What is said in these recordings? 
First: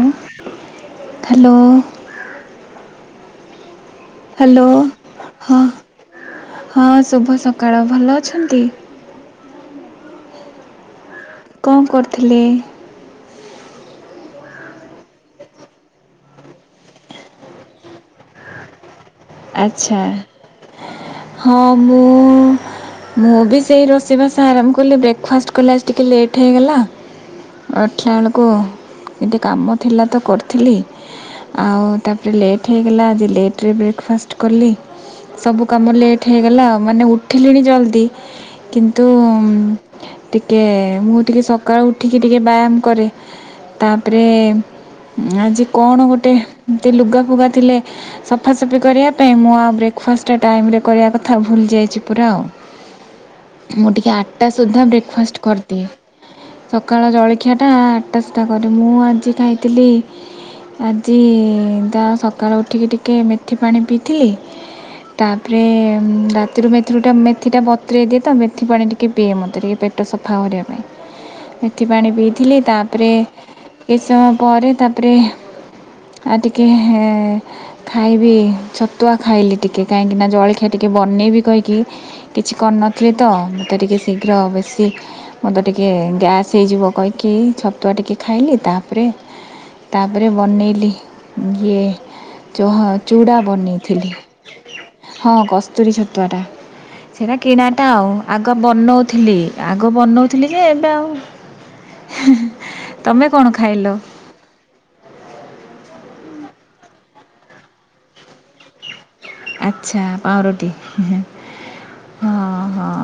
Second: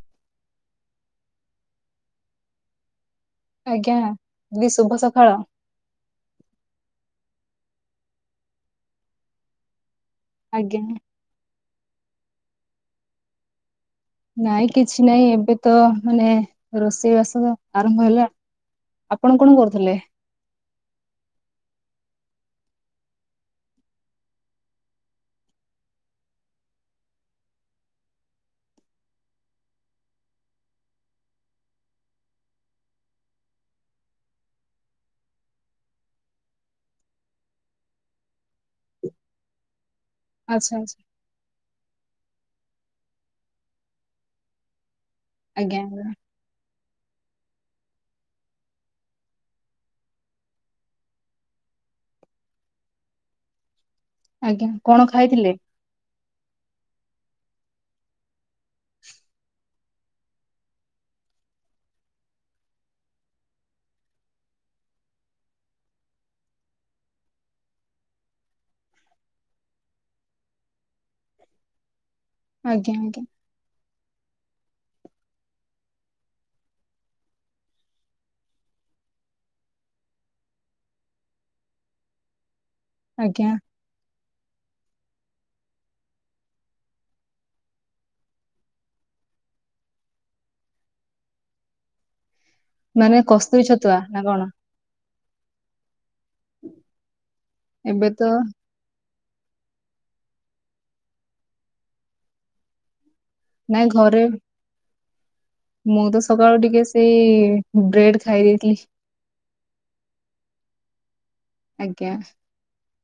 ଉଁ ହାଲୋ। ଆଜ୍ଞା ହାଲୋ ଦିଦି ଶୁଭ ସକାଳ ହଁ ହଁ ଶୁଭ ଶ କାଳ ଭଲ ଅଛନ୍ତି। ଆଜ୍ଞା। କଣ କରୁଥିଲେ? ନାଇଁ କିଛି ନାଇଁ ଏବେ ତ ମାନେ ରୋଷେଇ ବାସ ଆରମ୍ଭ ହେଲା ଆପଣ କଣ କରୁଥିଲେ? ଆଚ୍ଛା ହଁ ମୁଁ ମୁଁ ବି ସେଇ ରୋଷେଇବାସ ଆରମ୍ଭ କଲି ବ୍ରେକ୍ଫାଷ୍ଟ କଲା ଟିକିେ ଲେଟ୍ ହେଇଗଲା। ଏଠିଲ ବେଳକୁ ଗିକେ କାମ ଥିଲା ତ କରୁଥିଲି। ଆଉ ତାପରେ ଲେଟ୍ ହେଇଗଲା ଆଜି ଲେଟ୍ରରେ ବ୍ରେକ୍ଫାଷ୍ଟ କଲି ସବୁ କାମ ଲେଟ୍ ହେଇଗଲା ମାନେ ଉଠିଲିଣି ଜଲ୍ଦି କିନ୍ତୁ ଉଁ ଟିକେ ଆଚ୍ଛା ଆଚ୍ଛା ମୁଁ ଟିକେ ସକାଳ ଉ ଠି ଟିକେ ଟିକେ ବ୍ୟାୟାମ କରେ ତାପରେ ଆଜି ଆଜ୍ଞା କଣ ଗୋଟେ ଏମିତି ଲୁଗା ଫୁଗା ଥିଲେ ସଫାସଫି କରିବା ପାଇଁ ମୁଁ ଆଉ ବ୍ରେକ୍ଫାଷ୍ଟଟା ଟାଇମରେ କରିବା କଥା ଭୁଲି ଯାଇଚି ପୁରା ଆଉ। ମୁଁ ଟିକିଏ ଆଠଟା ଆଜ୍ଞା ସୁଦ୍ଧା କଣ ବ୍ରେକ୍ଫାଷ୍ଟ ଖାଇଥିଲେ କରିଦିଏ। ସକାଳ ଜଳଖିଆଟା ଆଠଟାଶଟା କରେ ମୁଁ ଆଜି ଖାଇଥିଲି ଆଜି ତା ସକାଳ ଉଠିକି ଟିକେ ମେଥି ପାଣି ପିଇଥିଲି। ତାପରେ ରାତିରୁ ମେଥିରୁ ଟା ମେଥି ଟା ବତ୍ରେଇ ଦିଏ ତ ମେଥି ପାଣି ଟିକେ ପିଏ ମୋତେ ଟିକେ ପେ ଟ ସଫା କରିବାପାଇଁ ମେଥି ପାଣି ପିଇଥିଲ ଆଜ୍ଞା ତାପରେ ଆଜ୍ଞା କିଛି ସମୟ ପରେ ତାପରେ ଆଉ ଟିକେ ଖାଇବି ଛ ତୁଆ ଖାଇଲି ଟିକେ କାହିଁକି ନା ଜଳଖିଆ ଟିକେ ବନେଇବି କହିକି କିଛି କରିନଥିଲି ତ ଆଜ୍ଞା ମୋତେ ଟିକେ ଶିଖ ଶୀଘ୍ର ବେଶୀ ମୋତେ ଟିକେ ଗ୍ୟାସ୍ ହେଇଯିବ କହିକି ଛତୁଆ ଟିକେ ଖାଇଲି ତାପରେ ତାପରେ ବନେଇଲି ଇଏ ଯୋଉ ହଁ ମାନେ ଚୁଡ଼ା କସ୍ତୁରୀ ବନେଇଲି। ଛତୁଆ ନା କଣ? ହଁ କସ୍ତୁରୀ ଛତୁଆ ଟା ସେଇଟା କିଣାଟା ଏବେ ଆଉ ତ ଆଗୁଆ ବନୋଉ ଥିଲ। ଆଗ ବନଉଥିଲି ଯେ ଏବେ ଆଉ ହେ ହେ ତମେ କଣ ନାଇଁ ଖାଇଲ? ଘରେ ମୁଁ ତ ସକାଳୁ ଟିକେ ସେଇ ବ୍ରେଡ ଖାଇ ଦେଇେଇଥିଲି। ଆଛା ପାଁରୁଟି ହଁ ଆଜ୍ଞା ହଁ।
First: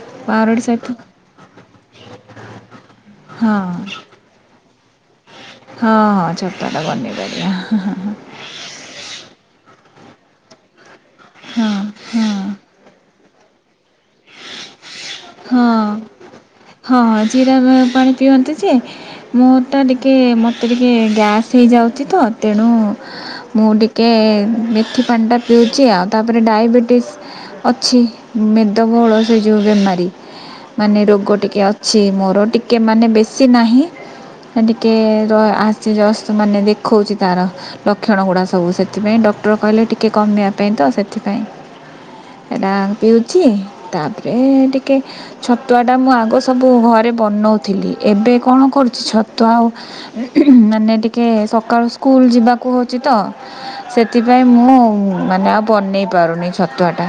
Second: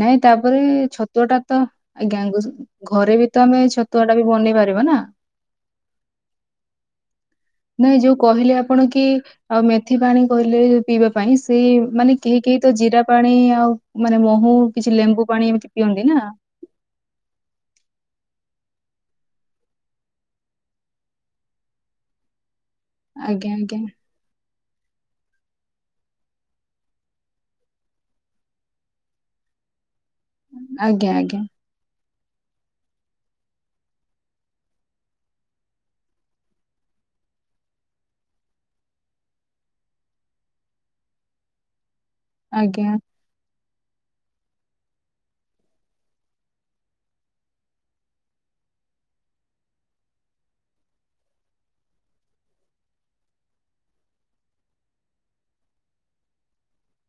ନାଇଁ ତାପରେ ପାଉଁରୁଟି ସହିତ ଛତୁଆ ଟା ତାଙ୍ଗ ଘରେ ବି ତ ହଁ ଆମେ ଛତୁଆ ଟା ବି ବନେଇ ପାରିବା ନା ହଁ ହଁ ଛତୁଆ ଟା ବନେଇ ପାରିବା। ନାଇଁ ଯୋଉ କହିଲେ ଆପଣ କି ଆଉ ମେଥି ପାଣି କହିଲେ ପିଇବା ପାଇଁ ସେ ହଁ ମାନେ ହଁ କେହି କେହି ତ ଜିରା ପାଣି ଆଉ ମାନେ ମହୁ କିଛି ଲେମ୍ବୁ ପାଣି ଏମିତି ହଁ ପିଅନ୍ତି ନା ପିଅନ୍ତୁ ଯେ ମୋରଟା ଟିକେ ମୋତେ ଟିକେ ଗ୍ୟାସ୍ ହେଇଯାଉଚି ତ ତେଣୁ ଆଜ୍ଞା ମୁଁ ଆଜ୍ଞା ଟିକେ ମେ ଏଥି ପାଣିଟା ପିଉଛି ଆଉ ତାପରେ ଡାଇବେଟିସ୍ ଅଛି ମ ଏତ ବହୁଳ ସେଇ ଯୋଉ ବେମାରୀ ମାନେ ଆଜ୍ଞା ରୋଗ ଆଜ୍ଞା ଟିକେ ଅଛି ମୋର ଟିକେ ମାନେ ବେଶୀ ନାହିଁ। ଟିକେ ର ଆସି ମାନେ ଦେଖୋଉଚି ତାର ଲକ୍ଷଣ ଗୁଡା ସବୁ ସେଥିପାଇଁ ଡକ୍ଟର କହିଲେ ଟିକେ କମେଇବା ପାଇଁ ତ ସେଥିପାଇଁ ଏଟା ଆଜ୍ଞା ପିଉଚି। ତାପରେ ଟିକେ ଛତୁଆଟା ମୁଁ ଆଗ ସବୁ ଘରେ ବନଉଥିଲି ଏବେ କଣ କରୁଚି ଛତୁଆଉ ମାନେ ଟିକେ ସକାଳୁ ସ୍କୁଲ ଯିବାକୁ ହେଉଛି ତ ସେ ସେଥିପାଇଁ ମୁଁ ମାନେ ଆଉ ବନେଇ ପାରୁନି ଛତୁଆ ଟା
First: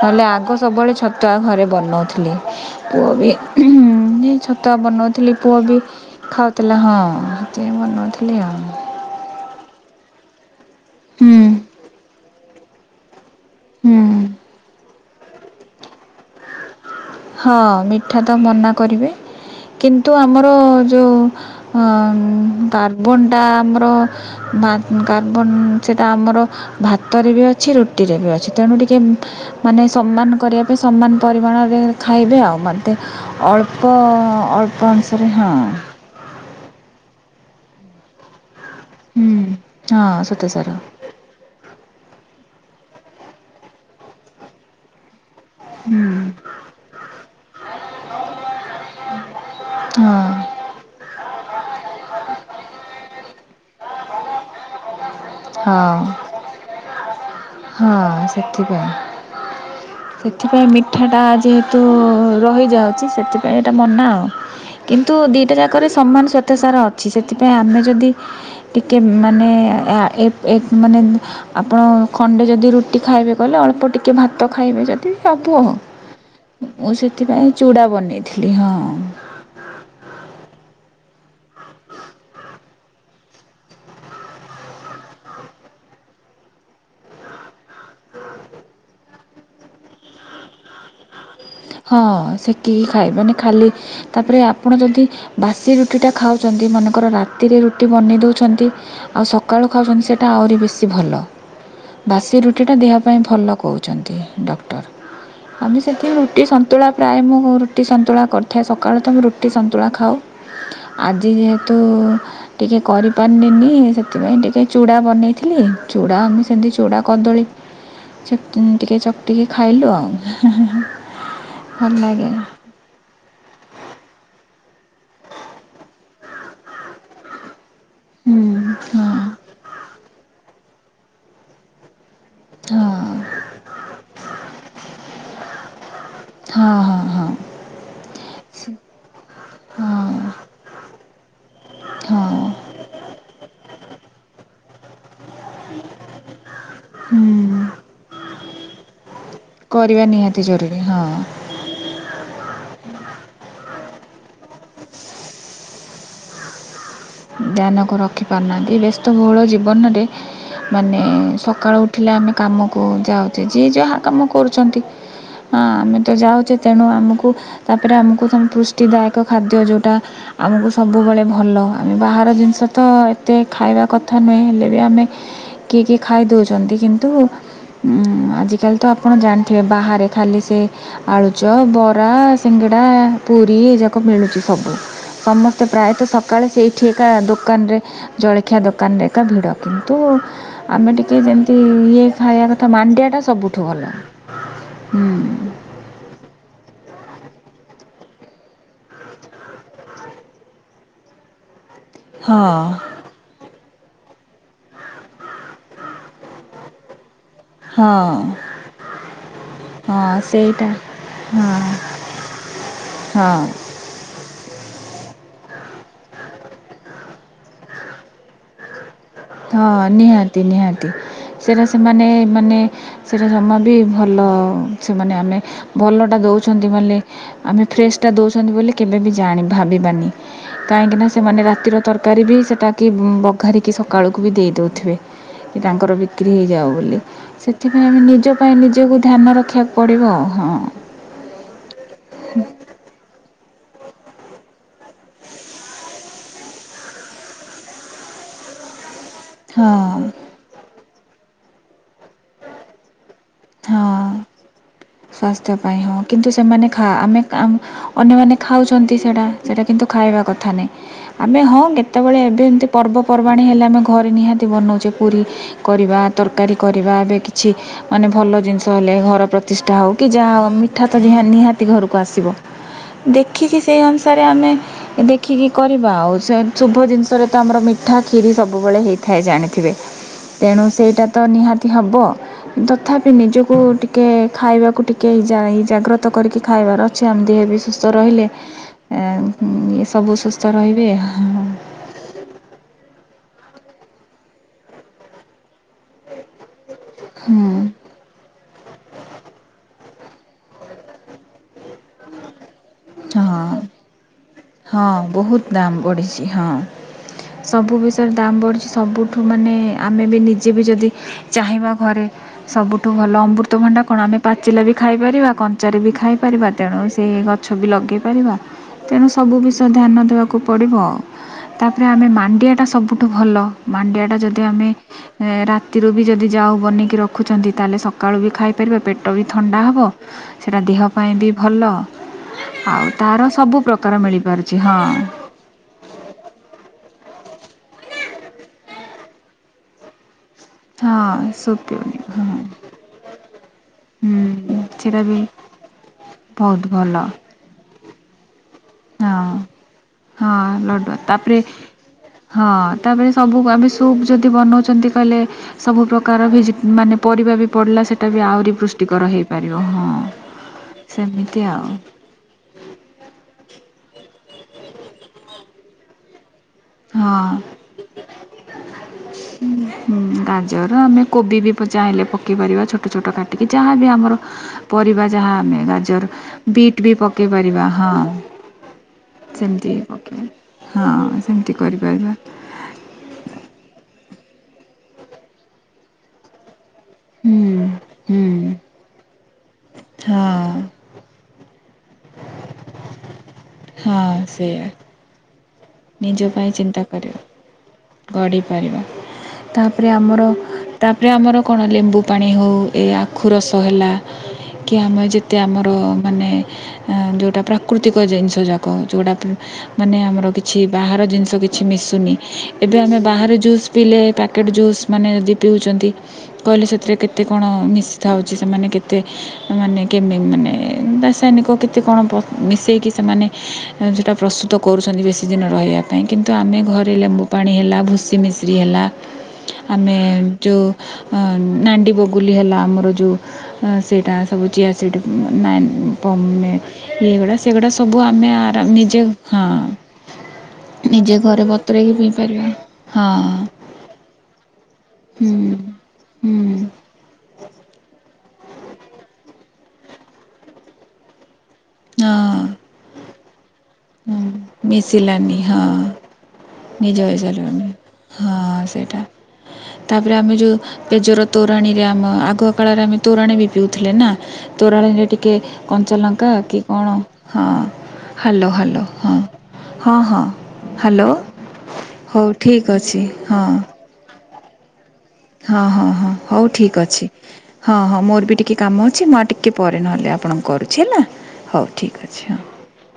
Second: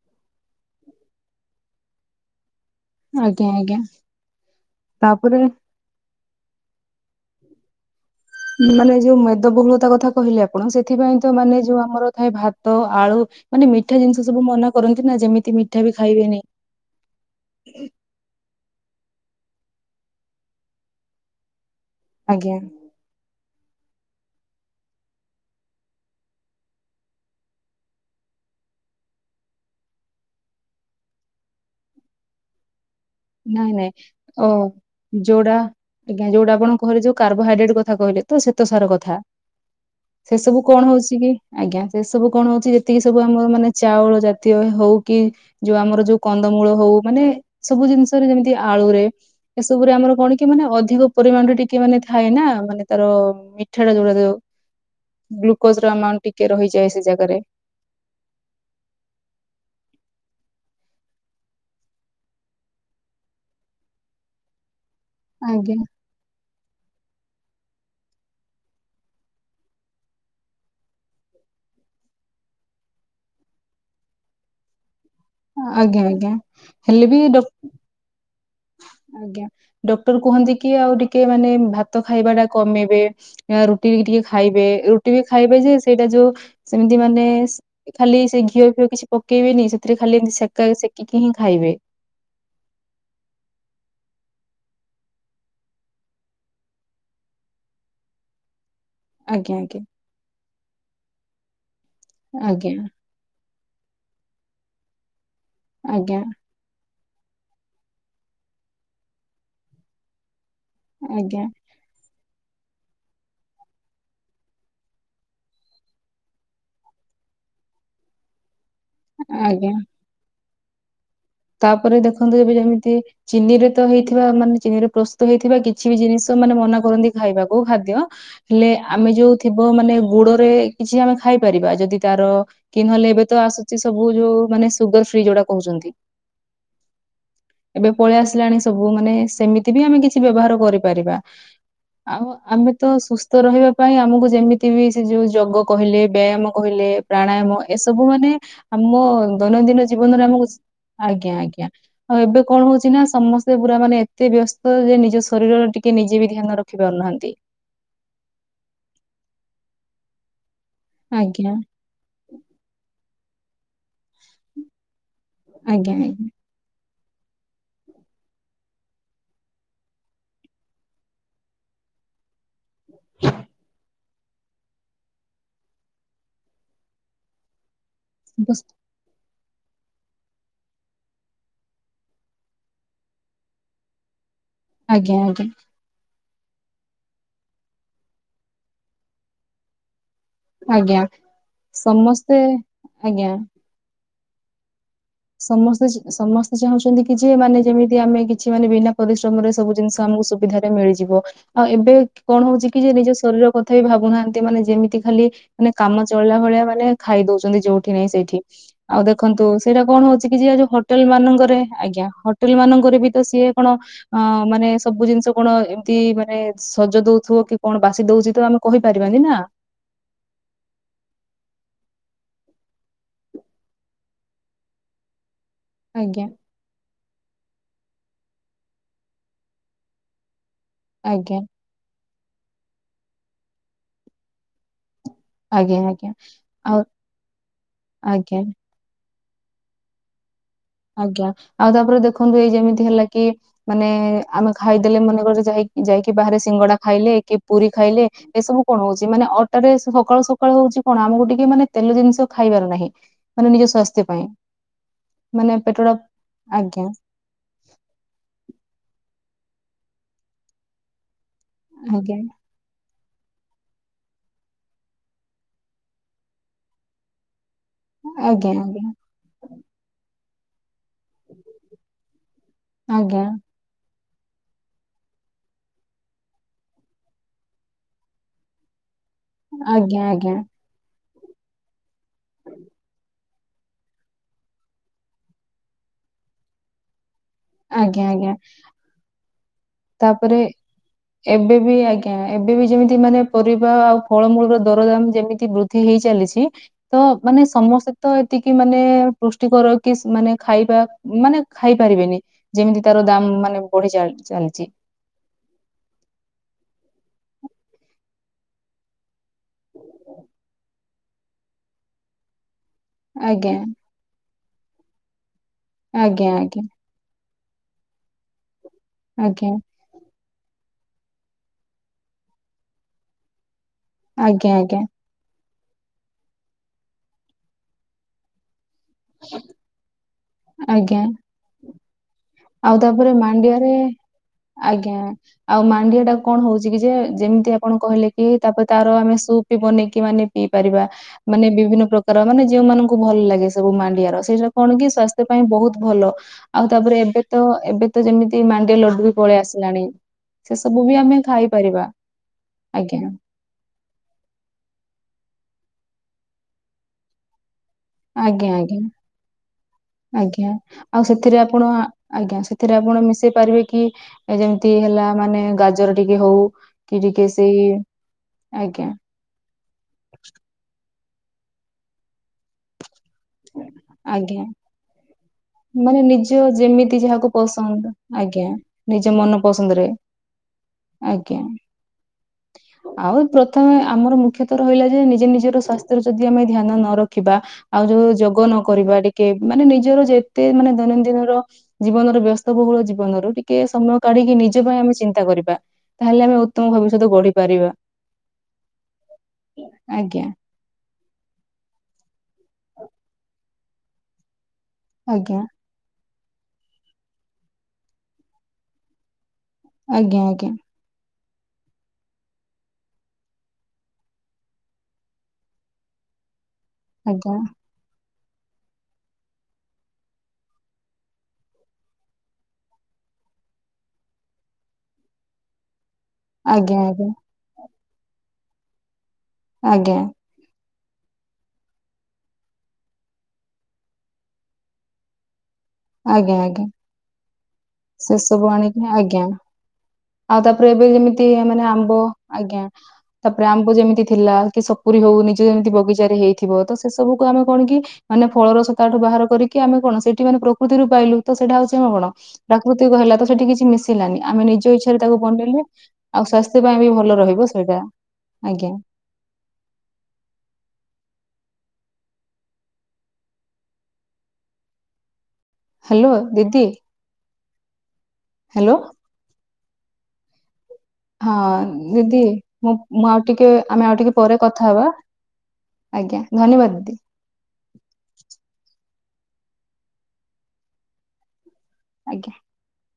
ନହେଲେ ଆଗ ସବୁବେଳେ ଛ ଛତୁଆ ଘରେ ବନାଉଥିଲି। ପୁଅ ବି ଆଜ୍ଞା ଆଜ୍ଞା ଛତୁଆ ବନଉଥିଲି ତାପରେ ପୁଅ ବି ଖାଉଥିଲା ହଁ। ସେଥିପାଇଁ ବନୋଉଥି ମାନେ ଯୋଉ ମେଦବହୁଳତା କଥା କହିଲେ ଆପଣ ସେଥିାଇଁ ତ ହୁଁ ମାନେ ଯୋଉ ଆମର ଥାଏ ଭାତ ତ ଆଳୁ ମାନେ ମିଠା ହୁଁ ଜିନିଷ ସବୁ ମନା କରନ୍ତି ନା ଯେମିତି ମିଠା ବି ଖାଇବେନି ହଁ ମିଠା ତ ମନା କରିବେ କିନ୍ତୁ ଆମର ଜୋଉ ହ ଆଜ୍ଞା କାର୍ବାନ ଟା ଆମର ଭା କାର୍ବନ ସେଟା ଆମର ଭାତରେ ଅଛି ରୁଟିରେ ଅଛି ତ ତେଣୁ ଟିକେ ମାନେ ସମାନ କରିବା ପାଇଁ ସମାନ ପରିମାଣରେ ଖାଇବେ ଆଉ ମେ ତ ମତ ନାଇଁ ନାଇଁ ଅଳ୍ପ ଓ ଅଳ୍ପ ଅନୁସାରେ ହଁ । ହିଲି ଯୋଉ କାର୍ବୋହାଇଡ୍ରେଟ କଥା କହିଲ ତ ସେ ତ ସାର କଥା ହଁ ସେ ସବୁ ଶ୍ୱେତସାର କଣ ହଉଛି କି ଆଜ୍ଞା ସେ ସବୁ କଣ ହଉଛି ଯେତିକି ସବୁ ଆମର ମାନେ ଚାଉଳ ଜାତୀୟ ହୋଉ କି ଯୋଉ ଆମର ଯୋଉ ହଁ କନ୍ଦମୂଳ ହୋଉ ମାନେ ସବୁ ଜିନିଷ ମିତି ଆଳୁରେ ଏସବୁରେ ଆମର କଣ କି ମାନେ ଅଧିକ ପରିମାଣରେ ଟିକେ ମାନେ ଥାଏ ନା ମାନେ ତାର ମିଠାଟା ହୋଉଟା ତାର ହଁ ଗ୍ଲୁକୋଜ ର ଆମାଉଣ୍ଟ ଟିକେ ରହିଯାଏ ସେ ଜାଗାରେ ସେ। ସେଥିପାଇଁ ମିଠାଟା ଯେହେତୁ ରହିଯାଉଛି ସେଥିପାଇଁ ଏଇଟା ମନା ଆଉ କିନ୍ତୁ ଦିଟା ଆଜ୍ଞା ଜାକରେ ସମାନ ସ୍ଵେତ ସାରା ଅଛି ସେଥିପାଇଁ ସେଥିପାଇଁ ଆମେ ଯଦି ଟିକେ ମାନେ ଆ ଏ ଏ ମାନେ ଆପଣ ଖଣ୍ଡେ ଯଦି ରୁଟି ଖାଇବେ କହିଲେ ଅଳ୍ପ ଟିକିଏ ଭାତ ଖାଇବେ ଯଦି ସବୁ ଓହୋ ଆଜ୍ଞା ଆଜ୍ଞା ମୁଁ ହେଲେ ବି ଡ ସେଥିପାଇଁ ଚୁଡା ବନେଇ ଆଜ୍ଞା ଡକ୍ଟର କୁହନ୍ତି କି ଆଉ ଟିକେ ଟିକେ ମାନେ ଭାତ ଖାଇବା ଟା କମେଇବେ ୟା ରୁଟି ଟିକେ ଖାଇବେ ରୁଟି ବି ଖାଇବେ ଯେ ସେଟା ଯୋଉ ସେମିତି ମାନେ ଖାଲି ସେ ଘିଅ ଫିଅ କିଛି ପକେଇବେନି ସେଥିରେ ଖାଲି ଏମିତି ସେକା ସେକିକି ହିଁ ଖା ହଁ ସେକିକି ଖାଇ ମାନେ ଖାଲି ତାପରେ ଆପଣ ଯଦି ବାସି ରୁଟିଟା ଖାଉଛନ୍ତି ମନେକର ରାତିରେ ରୁଟି ବନେଇ ଦଉଛନ୍ତି ଆଉ ଆଜ୍ଞା ସକାଳୁ ଆଜ୍ଞା ଖାଉଛନ୍ତି ସେଇଟା ଆହୁରି ବେଶୀ ଭଲ। ବାସି ଆଜ୍ଞା ରୁଟିଟା ଦେହ ପାଇଁ ଭଲ କହୁଛନ୍ତି ଡକ୍ଟର ଆମେ ସେଥି ଆଜ୍ଞା ରୁ ସନ୍ତୁଳା ପ୍ରାୟ ମୁଁ ରୁଟି ସନ୍ତୁଳା କରିଥାଏ ସକାଳୁ ତ ମୁଁ ରୁଟି ସନ୍ତୁଳା ଖାଉ। ଆଜି ଆଜ୍ଞା ଯେହେତୁ ଟିକେ କରିପାରିଲିନି ସେଥିପାଇଁ ଟିକେ ଚୁଡ଼ା ବନେଇଥିଲି ଚୁଡ଼ା ଆମେ ସେମିତି ଚୁଡ଼ା କଦଳୀ ସେ ଏଁ ଟିକେ ଚକଟି ଆଜ୍ଞା ଖାଇଲୁ ଆଉ ହେଁ-ହେଁ-ହେଁ। ତାପରେ ଦେଖନ୍ତୁ ଯେବେ ଯେମିତି ଚିନି ରୁ ତ ହେଇଥିବ ମାନେ ଚିନି ପ୍ରସ୍ତୁତ ହେଇଥିବା କିଛି ବି ଜିନିଷ ମାନେ ମନା କରନ୍ତି ଖାଇବାକୁ ଖା ଦ୍ୟ ହଁ ହେଲେ ହଁ ଆମେ ଯୋଉ ଥିବ ମାନେ ଗୁଡରେ କିଛି ଆମେ ଖାଇପାରିବା ଯଦି ତାର କି ନହେଲେ ଏବେ ତ ଆସୁଛି ସବୁ ଯୋଉ ମାନେ ସୁଗର ଫ୍ରି ଯୋଉଟା କହୁଛନ୍ତି ହଁ ହଁ ହଁ ଏବେ ପଳେଇ ଆସିଲାଣି ସବୁ ମାନେ ସେମିତି ବି ଆମେ କିଛି ହଁ ବ୍ୟବହାର କରିପା ପାରିବା ଆଉ ହଁ ହଁ ଆମେ ତ ସୁସ୍ଥ ରହିବା ପାଇଁ ଆମକୁ ଯେମିତି ବି ସେ ଯୋଉ ଯୋଗ କହିଲେ ବ୍ୟାୟାମ କହିଲେ ପ୍ରାଣାୟାମ ଏସବୁ ମାନେ ଆମୋ ଦୈନନ୍ଦିନ କରିବା ଜୀବନରେ ନିହାତି ଆମକୁ ଜରୁରୀ ହଁ ଆଜ୍ଞା ଆଜ୍ଞା ଆଉ ଏବେ କଣ ହଉଛି ନା ସମସ୍ତେ ପୁରା ମାନେ ଏତେ ବ୍ୟସ୍ତ ଯେ ନିଜ ଶରୀର ର ଟିକ ନିଜେ ବି ଧ୍ୟାନ ରଖ ଧ୍ୟାନକୁ ରଖି ପାରୁନାହାନ୍ତି ବ୍ୟସ୍ତବହୁଳ ଜୀବନରେ ମାନେ ଆଜ୍ଞା ସକାଳୁ ଉଠିଲେ ଆମେ କାମକୁ ଯାଉଛେ ଯିଏ ଯାହା କାମ କରୁଛନ୍ତି ହଁ ଆଜ୍ଞା ଆମେ ତ ଆଜ୍ଞା ଯାଉଛେ ତେଣୁ ଆମ କୁ ତାପରେ ଆମକୁ ପୁଷ୍ଟିଦାୟକ ଖାଦ୍ୟ ଯେଉଁଟା ଆମକୁ ସବୁବେଳେ ଭଲ। ଆମେ ବାହାର ଜିନିଷ ତ ଏତେ ଖାଇବା କଥା ନୁହେଁ ହେଲେ ବି ଆମେ ଟିକେ ଟିକେ ଖାଇ ଦେଉଛନ୍ତି। କିନ୍ତୁ ବସ୍- ଆଜିକାଲି ତ ଆପଣ ଜାଣିଛନ୍ତି। ବାହାରେ ଖାଲି ସେ ଆଳୁଚପ ବରା ସିଙ୍ଗଡ଼ା ପୁରୀ ଏଯାକ ମିଳୁଛି। ସବୁ ଆଜ୍ଞା ଆଜ୍ଞା ସମସ୍ତେ ପ୍ରାୟତଃ ସକାଳେ ସେଇ ଛି କା ଦୋକାନରେ ଜଳଖିଆ ଦୋକାନରେ ଭିଡ଼ କିନ୍ତୁ ଆମେ ଆଜ୍ଞା ଟିକେ ଯେମତି ଇଏ ସମସ୍ତେ ଖାଇବା କଥା ମାଣ୍ଡିଆ ଟା ଆଜ୍ଞା ସବୁଠୁ ଭଲ। ସମସ୍ତେ ସମସ୍ତେ ଚାହୁଁଛନ୍ତି କିଛି ଛି ମାନେ ଯେମିତି ଆମେ କିଛି ମାନେ ବିନା ପରିଶ୍ରମରେ ସବୁ ଜିନିଷ ଆମକୁ ସୁବିଧାରେ ମିଳିଯିବ। ଆଉ ଏବେ କଣ ହଁ ହଉଛି କି ଯେ ନିଜ ଶରୀର କ ତଥାବି ଭାବୁନାହାନ୍ତି ମାନେ ଯେମିତି ଖାଲି ମାନେ କାମ ଚଳିଲା ଭଳିଆ ମାନେ ଖାଇ ଦଉଛନ୍ତି। ଯୋଉଠି ନାଇଁ ହଁ ସେଇଠି ଆଉ ଦେଖନ୍ତୁ ସେଇଟା କଣ ହଁ ହଉଛି କି ଯିଏ ଯୋଉ ସେଇଟା ହୋଟେଲ ମାନଙ୍କରେ ହଁ ଆଜ୍ଞା ହୋଟେଲ ମାନଙ୍କରେ ବି ତ ହଁ ସିଏ କଣ ଅ ମାନେ ସବୁ ଜିନିଷ କଣ ଏମିତି ମାନେ ସଜ ଦଉଥିବ କି କଣ ବାସି ଦଉଛି ତ ଆମେ କହିପା ହଁ ନିହାତି ନିହାତି ସେଟା ସେମାନେ ମାନେ ମାନେ ସେଇଟା ଜମା ବି ଭଲ ସେମାନେ ଆମେ ଭଲଟା ଆଜ୍ଞା ଦଉଛନ୍ତି ବଲି ଆମେ ଫ୍ରେଶଟା ଦଉଛନ୍ତି ବୋଲି କେବେ ବି ଜାଣି ଭାବିବାନି। କାହିଁକିନା ଆଜ୍ଞା ସେମାନେ ରାତିର ତରକାରୀ ବି ସେଟାକ ବଘାରିକି ସକାଳୁକୁ ବି ଦେଇ ଦେଉଥିବେ। କି ଆଜ୍ଞା ତାଙ୍କର ଆଜ୍ଞା ବିକ୍ରି ହେଇଯାଉ ଆଉ ବୋଲି ସେଥିପାଇଁ ଆମେ ନିଜ ଆଜ୍ଞା ପାଇଁ ନିଜକୁ। ଧ୍ୟାନ ରଖିବାକୁ ପଡ଼ିବ ଆଉ ହଁ। ଆଜ୍ଞା ଆଉ ତାପରେ ଦେଖନ୍ତୁ ଏଇ ଯେମିତି ହେଲା କି? ମାନେ ଆମେ ଖାଇଦେଲେ ମାନେ କିଛି ଯାଇ ଯାଇକି ବାହାରେ ସିଙ୍ଗଡା ଖାଇଲେ କି ପୁରୀ ଖାଇଲେ ଏସବୁ କଣ ହଉଛି? ମାନେ ଅଟାରେ ହଁ ସକାଳୁ ସକାଳୁ ହଉଛି କଣ ଆମକୁ ଟିକେ ମାନେ ତେଲ ଜିନିଷ ଖାଇବାର ନାହିଁ। ମାନେ ନିଜ ସ୍ୱାସ୍ଥ୍ୟ ହଁ ପାଇଁ। ସ୍ୱାସ୍ଥ୍ୟ ମାନେ ପାଇଁ ପେଟଟା ହୋଉ। କିନ୍ତୁ ସେମାନେ ଆଜ୍ଞା ଆମେ ଅନ୍ୟମାନେ ଖାଉଛନ୍ତି। ସେଟା ସେଟା କିନ୍ତୁ ଖାଇବା କଥା ନାହିଁ ଆମେ ହଁ କେତେବେଳେ ଆଜ୍ଞା ଏବେ ଏମିତି ପର୍ବ ପର୍ବାଣୀ ହେଲେ ଆମେ ଘରେ ନିହାତି ବନଉଛେ ପୁରୀ କରିବା ତରକାରୀ କରିବା ଏବେ କିଛି ମାନେ ଭଲ ଆଜ୍ଞା ଜିନିଷ ଆଜ୍ଞା ହେଲେ ଘର ପ୍ରତିଷ୍ଠା ହଉ କି ଯାହା ହଉମ ଉଠା ତ ନିହାତି ଘରକୁ ଆସିବ ଆଜ୍ଞା ଦେଖିକି ସେଇ ସାରେ ଆମେ ଦେଖିକି କରିବା ଆଉ ସେ ଶୁଭ ଜିନିଷରେ ତ ଆମର ମିଠା କ୍ଷୀରି ସବୁବେଳେ ହେଇ ଥାଏ ଜାଣିଥିବେ ଆଜ୍ଞା ଆଜ୍ଞା ତେଣୁ ସେଇଟା ତ ନିହାତି ହେବ କି ତ ତଥାପି ନିଜକୁ ଟିକେ ଖାଇବାକୁ ଟିକେଇ ଯାଇ ଜାଗ୍ରତ କରିକି ଖାଇବାର ଅଛି। ଆମ ଦେହ ବି ସୁସ୍ଥ ଆଜ୍ଞା ରହିଲେ ଆଜ୍ଞା ସବୁ ତାପରେ ସୁସ୍ଥ ରହିବେ ହଁ ଏବେ ବି ଆଜ୍ଞା ଏବେ ବି ଯେମିତି ମାନେ ପରିବା ଆଉ ଫଳମୂଳ ର ଦର ଦାମ ଯେମିତି ବୃଦ୍ଧି ତ ହେଇ ଚାଲିଛି ତ ମାନେ ସମସ୍ତେ ତ ଏତିକି ମାନେ ପୁଷ୍ଟିକର କିସ୍ ମାନେ ଖାଇବା ମାନେ ଖାଇ ପାରିବେନି ଯେମିତି ତାର ହଁ ଦାମ ମାନେ ବଢି ଚା ଚାଲିଛି। ହଁ ବହୁତ ଦାମ୍ ବଢ଼ିଛି ହଁ ସବୁ ବିଷୟରେ ଦାମ୍ ବଢ଼ିଛି ସବୁ ଠୁ ମାନେ ଆମେ ବି ନିଜେ ବି ଯଦି ଚାହିଁବା ଘରେ ସବୁଠୁ ଭଲ ଆଜ୍ଞା ଅମୃତଭଣ୍ଡା କଣ ଆମେ ପାଚିଲେ ବି ଖାଇପାରିବା କଞ୍ଚାରେ ବି ଆଜ୍ଞା ଖାଇପାରିବା। ଆଜ୍ଞା ତେଣୁ ସେ ଗଛ ବି ଲଗେଇ ପାରିବା ତେଣୁ ସବୁ ଆଜ୍ଞା ବିଷୟ ଧ୍ୟାନ ଦେବାକୁ କୁ ପଡ଼ିବ ଆ ତାପରେ ଆମେ ମାଣ୍ଡିଆଟା ସବୁଠୁ ଭଲ। ମାଣ୍ଡିଆଟା ଯଦି ଆଜ୍ଞା ଆମେ ଆଜ୍ଞା ରାତିରୁ ବି ଯଦି ଯାଉ ବନେଇକି ରଖୁଛନ୍ତି ତାହେଲେ ସକାଳୁ ବି ଖାଇ ପାରିଵ ପେଟ ବି ଥଣ୍ଡା ହେବ। ସେଇଟା ଦେହ ଆଜ୍ଞା ପାଇଁ ବି ଭଲ। ଆଉ ତାପରେ ତା'ର ସବୁ ମାଣ୍ଡିଆରେ ପ୍ରକାର ମିଳିପାରୁଛି ହଁ ଆଜ୍ଞା ଆଉ ମାଣ୍ଡିଆ ଟା କଣ ହଉଛି କି ଯେ ଯେମିତି ଆପଣ କହିଲେ କି ତାପରେ ତାର ଆମେ ସୁପ୍ ବନେଇକି ମାନେ ଇ ପାରିବା ହଁ ମାନେ ସୁପ୍ ବିଭିନ୍ନ ପ୍ରକାର ହଁ ମାନେ ଯୋଉ ମାନଙ୍କୁ ଭଲ ଲାଗେ ସବୁ ମାଣ୍ଡିଆର ସେଇଟା ହୁଁ କଣ କି ସେଟା ବି ସ୍ବାସ୍ଥ୍ୟ ପାଇଁ ବହୁତ ଭଲ ବହୁତ ଆଉ ଭଲ ତାପରେ ଏବେ ତ ଏବେ ତ ଯେମିତି ସେ ମାଣ୍ଡିଆ ଲଡୁ ହଁ ବି ପଳେଇ ଆସିଲାଣି ହଁ ସେ ସବୁ ଲଡ଼ୁଆ ବି ଆମେ ତାପରେ ଖାଇପାରିବା। ହଁ ତାପରେ ଆଜ୍ଞା ସବୁ ସୁପ୍ ଯଦି ବନଉଛନ୍ତି କହିଲେ? ସବୁ ପ୍ରକାର ଭେଜି ମାନେ ପରିବା ବି ପଡିଲା ସେଟା ବି ଆଜ୍ଞା ଆହୁରି ଆଜ୍ଞା ପୃଷ୍ଟିକର ହେଇପାରିବ ହଁ ଆଜ୍ଞା ଆଉ ସେଥିରେ ସେମିତି ଆପଣ ଆଉ। ଆଜ୍ଞା ସେଥିରେ ଆପଣ ମିଶେଇ ପାରିବେ କି ଯେମିତି ହେଲା ମାନେ ଗାଜର ଟିକେ ହଉ। କି ଟିକେ ହଁ ସେଇ ଆଜ୍ଞା। ଗାଜର ଆମେ କୋବି ବି ପଚା ହେଲେ ପକିପାରିବା ଛୋଟ ଛୋଟ ଛୋଟ କାଟିକି ଯାହାବି ଆମର ଆଜ୍ଞା ପରିବା ଯାହା ଆମେ ମାନେ ଗାଜର ନିଜ ବିଟ୍ ବି ଯେମିତି ଯାହାକୁ ପକେଇ ପାରିବା ହଁ ପସନ୍ଦ ହଁ ଆଜ୍ଞା ନିଜ ସେମିତି ଓକେ ହଁ। ଞ ସେମିତି କରିପାରିବା ଆଉ ପ୍ରଥମେ ଆମର ମୁ ମୁଖ୍ୟତ ରହିଲା ଯେ ନିଜେ ନିଜର ସ୍ୱାସ୍ଥ୍ୟ ର ଯଦି ଆମେ ଧ୍ୟାନ ନ ରଖିବା ହୁଁ ଆଉ ଯଉ ହୁଁ କରିବା ଟିକେ ମାନେ ନିଜର ଯେତେ ହଁ ମାନେ ଦୈନନ୍ଦିନର ଜୀବନର ବ୍ୟସ୍ତବହୁଳ ଜୀବନରୁ ଟିକେ କିଏ ସମୟ ହଁ କାଢିକି ସେଇଆ ନିଜ ପାଇଁ ଆମେ ଚିନ୍ତା କରିବା ତାହେଲେ ଆମେ ଉତ୍ତମ ଭବିଷ୍ୟତ ଗଢିପାରିବା । ଗଢିପାରିବା । ତାପରେ ଆମର ଆଜ୍ଞା ତାପରେ ଆମର କଣ ଲେମ୍ବୁ ପାଣି ହଉ ଏ ରଷ ହେଲା କି ଆମେ ଯେତେ ଆଜ୍ଞା ଆମର ମାନେ ଯେଉଁଟା ପ୍ରାକୃତିକ ଜିନିଷ ଯାକ ଯେଉଁଟା ମାନେ ଆଜ୍ଞା ଆମର ଆଜ୍ଞା କିଛି ବାହାର ଜିନିଷ କିଛି ମିଶୁନି ଏବେ ଆମେ ବାହାରେ ଜୁସ୍ ପିଇଲେ ପ୍ୟାକେଟ୍ ଜୁସ୍ ମାନେ ଯଦି ପିଉଛନ୍ତି କହିଲେ ସେଥିରେ ଆଜ୍ଞା କେତେକଣ ମିସ୍ ଉ ସେମାନେ କେତେ ମାନେ ମାନେ ରାସାୟନିକ କେତେ କଣ ମିଶି ସେମାନେ ସେଟା ପ୍ରସ୍ତୁତ କରୁଛନ୍ତି ବେଶୀ ଦିନ ରହିବାକୁ ପାଇଁ କିନ୍ତୁ ଆମେ ଆଜ୍ଞା ଘରେ ଆଜ୍ଞା ଲେମ୍ବୁ ପାଣି ହେଲା ଭୁସି ମିିଶ୍ରି ହେଲା ଆମେ ଆଜ୍ଞା ଯେଉଁ ନାଣ୍ଡି ବଗୁଲି ହେଲା ଆମର ଯେଉଁ ସେଇଟା ସବୁ ଚିଆସିଠ ଆଜ୍ଞା ପେ ଆଜ୍ଞା ଏଇଗୁଡ଼ା ସେଗୁଡ଼ା ସବୁ ସେ ଆମେ ଆର ଆଣିକି ନିଜେ ଆଜ୍ଞା ହଁ ଆଉ ତାପରେ ଏବେ ନିଜେ ଯେମିତି ଘରେ ମାନେ ଆମ୍ବ ବତୁରେଇକି ଆଜ୍ଞା ତାପରେ ଆମକୁ ଯେମିତି ଥିଲା କି ସପୁରୀ ହଉ ନିଜ ଯେମିତି ବଗିଚାରେ ହେଇଥିବ ତ ସେ ସବୁ କ ତମେ କଣ କି? ମାନେ ଫଳ ରସ ତାଠୁ ବାହାର କରିକି ଆମେ କଣ ସେଇଠି ମେ ପ୍ରକୃତିରୁ ପାଇଲୁ ତ ସେଇଟା ହଉଛି ଆମେ କଣ? ହଁ ହେଲା ତ ସେଠି କିଛି ମିଶିଲାନି ଆମେ ନିଜ ଇଛାରେ ତାକୁ ମିଶିଲାନି ବନେଇଲେ ହଁ ଆଉ ପାଇଁ ବି ନିଜ ଭଲ ରହିବ ହେଇସିଲୁ ଆମେ ସେଇଟା ହଁ ଆଜ୍ଞା ସେଇଟା ତାପରେ ଆମେ ଯୋଉ ପେଜର ତୋରାଣୀରେ ଆମ ଆଗ କାଳରେ ଆମେ ତୋରାଣ ବି ପିଉଥିଲେ ନା ତୋରାଣୀରେ ଟିକ କି ହ୍ୟାଲୋ କଞ୍ଚଲଙ୍କା କି ଦିଦି କଣ ହଁ ହ୍ୟାଲୋ ହାଲୋ ହଁ ହଁ ହଁ ହ୍ୟାଲୋ ହଁ ଦିଦି ହଉ ଠିକ୍ ମୁଁ ଅଛି ମୁଁ ଆଉ ହଁ ଟିକେ ଆମେ ଆଉ ଟିକେ ପରେ କଥା ହବା । ହଁ ହଁ ହଁ ହଉ ଠିକ ଅଛି ହଁ ହଁ ମୋର ବି ଟିକେ କାମ ଅଛି । ଅଛି ମୁଁ ଆ ଟିକିେ ପରେ ନହେଲେ ଆପଣଙ୍କୁ କରୁଛି ହେଲା ହଉ ଠିକ୍ ଅଛି ଆଜ୍ଞା। ହଁ ।